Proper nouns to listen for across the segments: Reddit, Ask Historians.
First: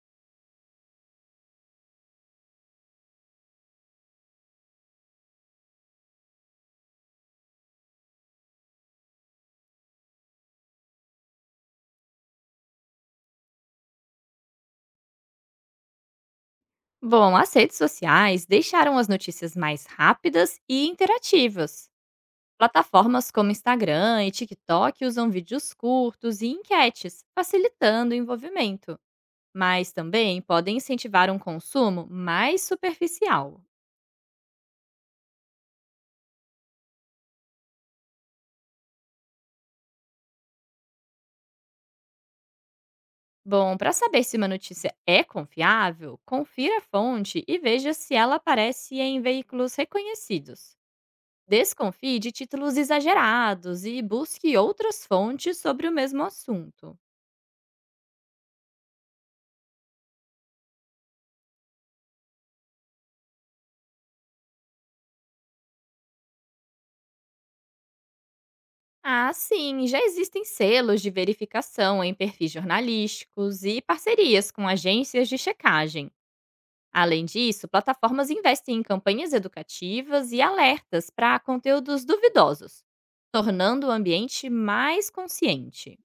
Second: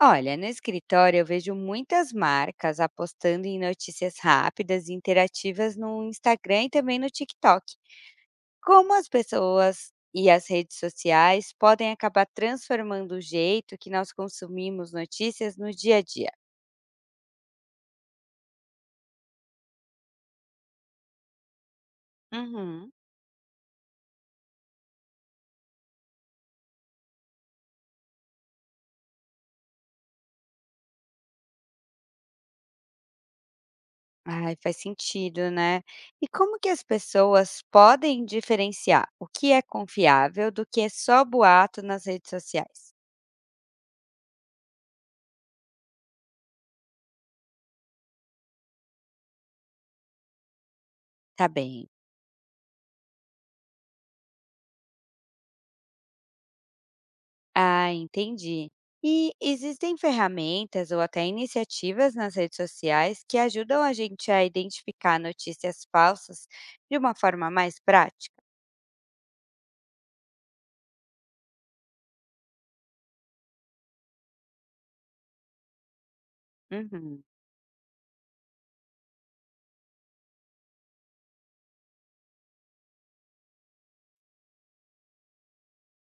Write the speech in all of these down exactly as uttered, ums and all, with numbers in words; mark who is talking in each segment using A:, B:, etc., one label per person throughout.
A: Olha, no escritório eu vejo muitas marcas apostando em notícias rápidas e interativas no Instagram e também no TikTok. Como as pessoas e as redes sociais podem acabar transformando o jeito que nós consumimos notícias no dia a dia?
B: Bom, as redes sociais deixaram as notícias mais rápidas e interativas.
A: Uhum.
B: Plataformas como Instagram e TikTok usam vídeos curtos e enquetes, facilitando o envolvimento, mas também podem incentivar um consumo mais superficial.
A: Ai, faz sentido, né? E como que as pessoas podem diferenciar o que é confiável do que é só boato nas redes sociais?
B: Bom, para saber se uma notícia é confiável, confira a fonte e veja se ela aparece em veículos reconhecidos.
A: Tá bem.
B: Desconfie de títulos exagerados e busque outras fontes sobre o mesmo assunto.
A: Ah, entendi. E existem ferramentas ou até iniciativas nas redes sociais que ajudam a gente a identificar notícias falsas de uma forma mais prática?
B: Ah, sim, já existem selos de verificação em perfis jornalísticos e parcerias com agências de checagem.
A: Uhum.
B: Além disso, plataformas investem em campanhas educativas e alertas para conteúdos duvidosos, tornando o ambiente mais consciente.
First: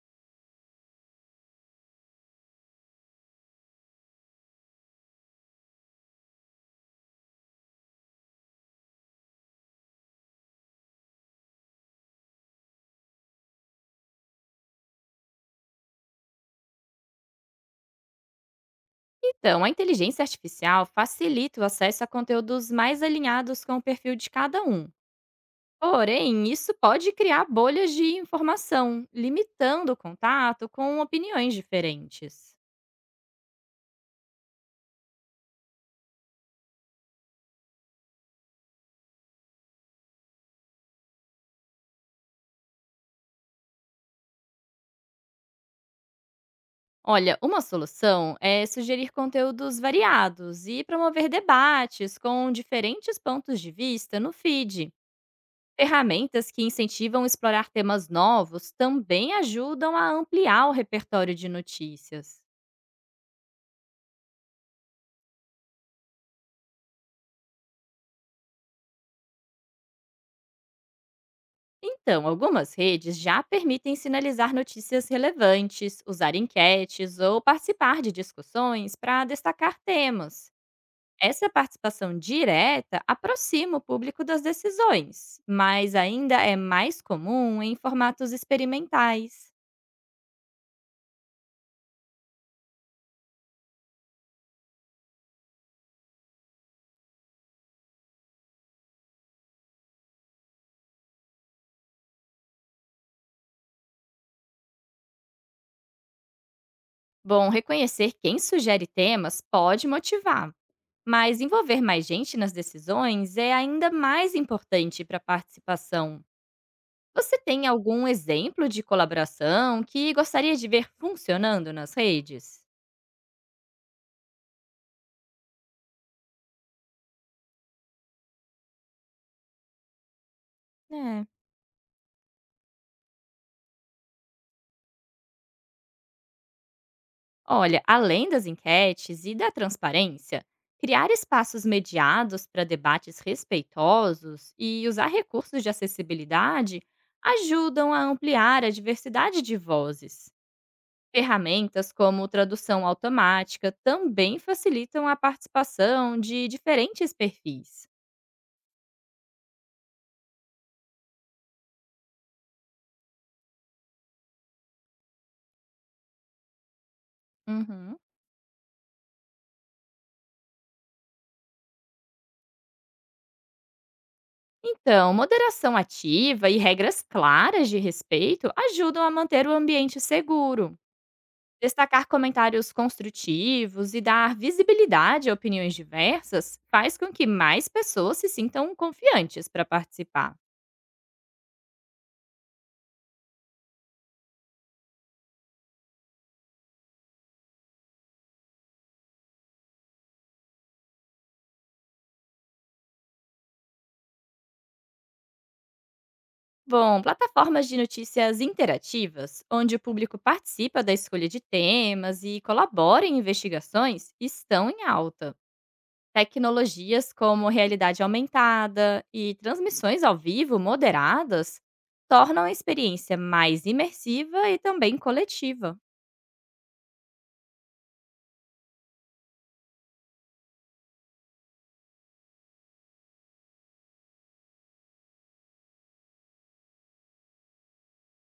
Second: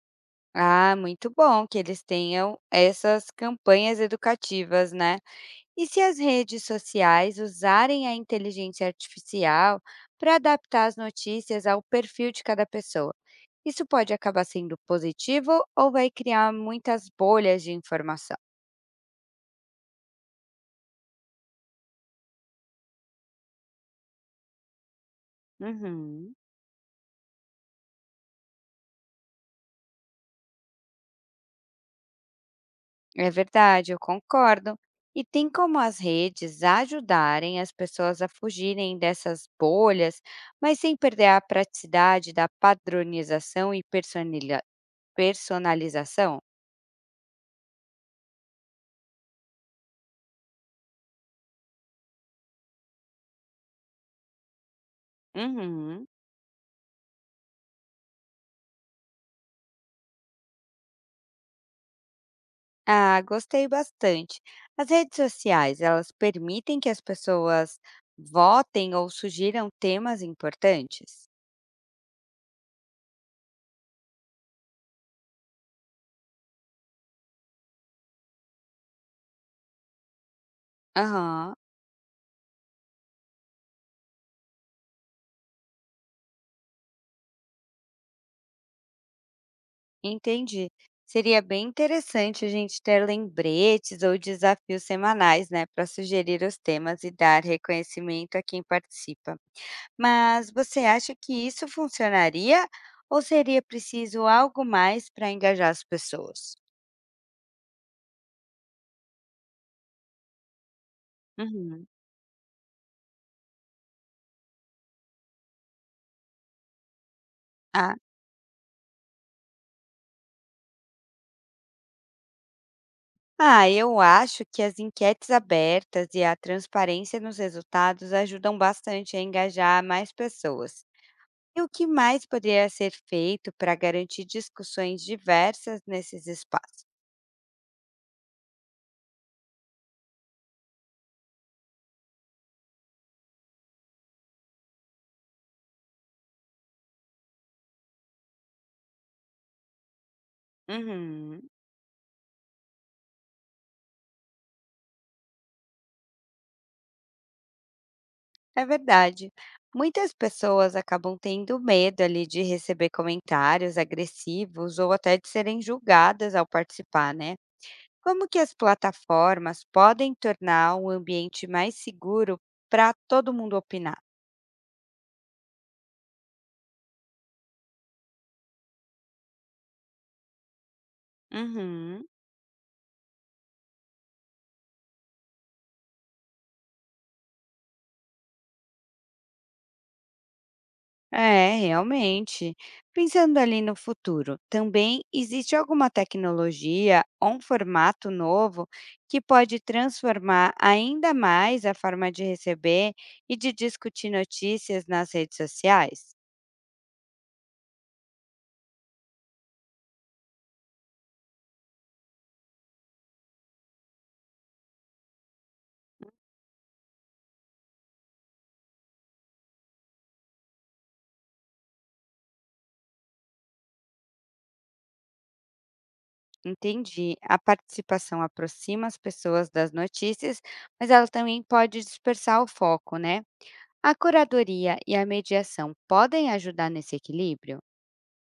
A: Ah, muito bom que eles tenham essas campanhas educativas, né? E se as redes sociais usarem a inteligência artificial para adaptar as notícias ao perfil de cada pessoa? Isso pode acabar sendo positivo ou vai criar muitas bolhas de informação?
B: Então, a inteligência artificial facilita o acesso a conteúdos mais alinhados com o perfil de cada um.
A: Uhum,
B: Porém, isso pode criar bolhas de informação, limitando o contato com opiniões diferentes.
A: é verdade, eu concordo. E tem como as redes ajudarem as pessoas a fugirem dessas bolhas, mas sem perder a praticidade da padronização e personilha- personalização?
B: Olha, uma solução é sugerir conteúdos variados e promover debates com diferentes pontos de vista no feed.
A: Uhum.
B: Ferramentas que incentivam explorar temas novos também ajudam a ampliar o repertório de notícias.
A: Ah, gostei bastante. As redes sociais, elas permitem que as pessoas votem ou sugiram temas importantes?
B: Então, algumas redes já permitem sinalizar notícias relevantes, usar enquetes ou participar de discussões para destacar temas. Essa
A: Aham.
B: participação direta aproxima o público das decisões, mas ainda é mais comum em formatos experimentais.
A: Entendi. Seria bem interessante a gente ter lembretes ou desafios semanais, né, para sugerir os temas e dar reconhecimento a quem participa. Mas você acha que isso funcionaria ou seria preciso algo mais para engajar as pessoas?
B: Bom, reconhecer quem sugere temas pode motivar, mas envolver
A: Uhum.
B: mais gente nas decisões é ainda mais importante para a participação. Você tem
A: Ah.
B: algum exemplo de colaboração que gostaria de ver funcionando nas redes?
A: Ah, eu acho que as enquetes abertas e a transparência nos resultados ajudam bastante a engajar mais pessoas.
B: É.
A: E o que mais poderia ser feito para garantir discussões diversas nesses espaços?
B: Olha, além das enquetes e da transparência, criar espaços mediados para debates respeitosos e usar recursos de acessibilidade ajudam a ampliar a diversidade de vozes.
A: Uhum,
B: Ferramentas como tradução automática também facilitam a participação de diferentes perfis.
A: é verdade. Muitas pessoas acabam tendo medo ali de receber comentários agressivos ou até de serem julgadas ao participar, né?
B: Uhum.
A: Como que as plataformas podem tornar um ambiente mais seguro para todo mundo opinar?
B: Então, moderação ativa e regras claras de respeito ajudam a manter o ambiente seguro.
A: Uhum.
B: Destacar comentários construtivos e dar visibilidade a opiniões diversas faz com que mais pessoas se sintam confiantes para participar.
A: É, realmente. Pensando ali no futuro, também existe alguma tecnologia ou um formato novo que pode transformar ainda mais a forma de receber e de discutir notícias nas redes sociais?
B: Bom, plataformas de notícias interativas, onde o público participa da escolha de temas e colabora em investigações, estão em alta. Tecnologias como realidade aumentada e transmissões ao vivo moderadas tornam a experiência mais imersiva e também coletiva.
A: Entendi. A participação aproxima as pessoas das notícias, mas ela também pode dispersar o foco, né? A curadoria e a mediação podem ajudar nesse equilíbrio?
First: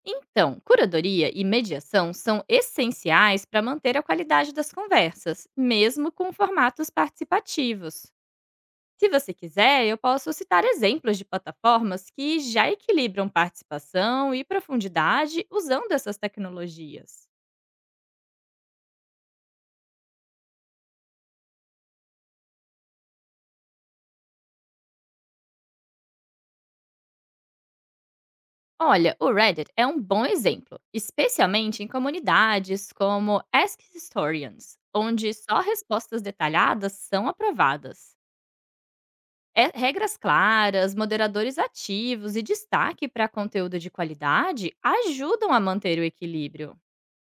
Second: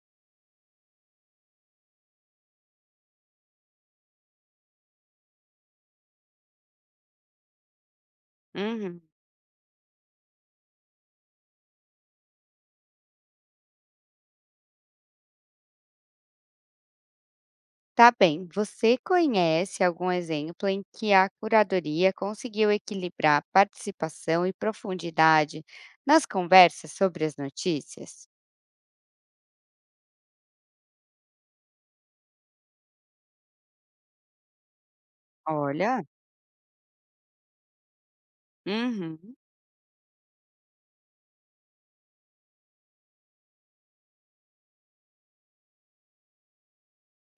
B: Então, curadoria e mediação são essenciais para manter a qualidade das conversas, mesmo com formatos participativos.
A: Uhum.
B: Se você quiser, eu posso citar exemplos de plataformas que já equilibram participação e profundidade usando essas tecnologias.
A: Tá bem, você conhece algum exemplo em que a curadoria conseguiu equilibrar participação e profundidade nas conversas sobre as notícias?
B: Olha, o Reddit é um bom exemplo, especialmente em comunidades como Ask Historians, onde só
A: Olha,
B: respostas detalhadas são aprovadas.
A: uhum,
B: É, regras claras, moderadores ativos e destaque para conteúdo de qualidade ajudam a manter o equilíbrio.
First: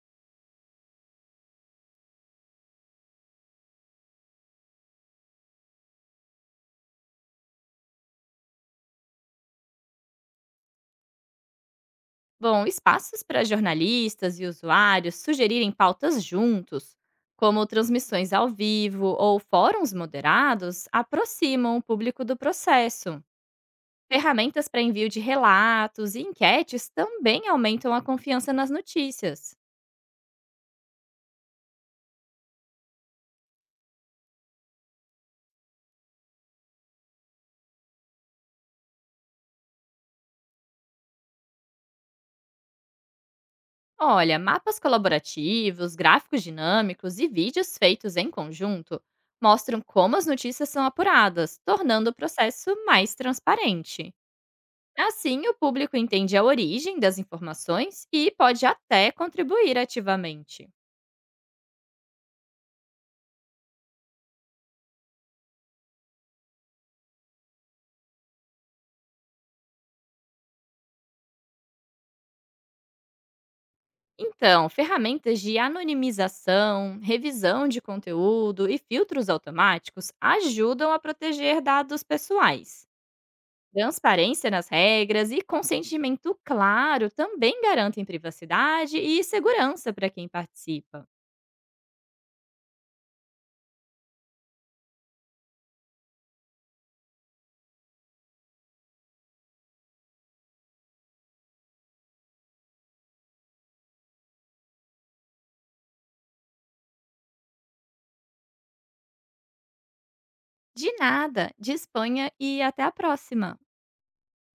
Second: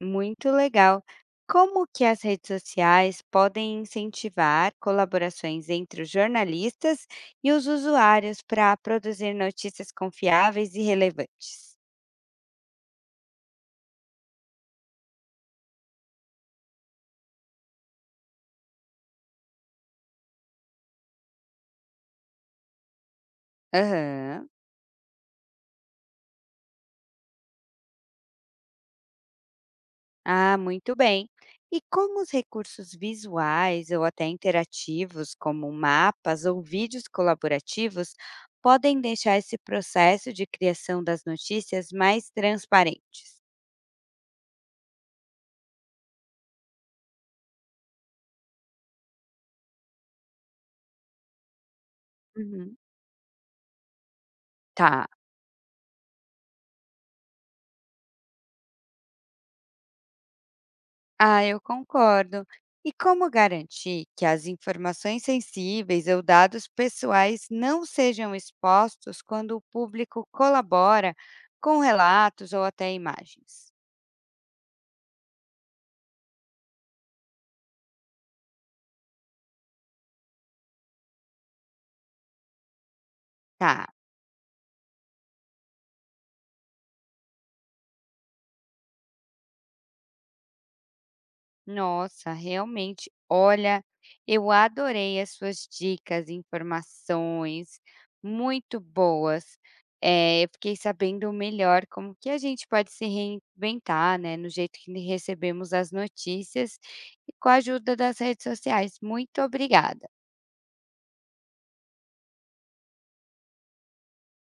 A: muito legal. Como que as redes sociais podem incentivar colaborações entre os jornalistas e os usuários para produzir notícias confiáveis e relevantes?
B: Bom, espaços para jornalistas e usuários sugerirem pautas juntos, como transmissões ao vivo ou fóruns moderados, aproximam o público do processo.
A: Aham.
B: Ferramentas para envio de relatos e enquetes também aumentam a confiança nas notícias.
A: Ah, muito bem. E como os recursos visuais ou até interativos, como mapas ou vídeos colaborativos, podem deixar esse processo de criação das notícias mais transparentes?
B: Olha, mapas colaborativos, gráficos dinâmicos e vídeos feitos em conjunto mostram como as notícias são apuradas, tornando o processo
A: Uhum.
B: mais transparente.
A: Tá,
B: Assim, o público entende a origem das informações e pode até contribuir ativamente.
A: ah, eu concordo. E como garantir que as informações sensíveis ou dados pessoais não sejam expostos quando o público colabora com relatos ou até imagens?
B: Então, ferramentas de anonimização, revisão de conteúdo e filtros automáticos ajudam a proteger dados pessoais.
A: Tá.
B: Transparência nas regras e consentimento claro também garantem privacidade e segurança para quem participa.
A: Nossa, realmente, olha, eu adorei as suas dicas, informações, muito boas. Eh, eu fiquei sabendo melhor como que a gente pode se reinventar, né, no jeito que recebemos as notícias e com a ajuda das redes sociais. Muito obrigada.
B: De nada, de Espanha e até a próxima!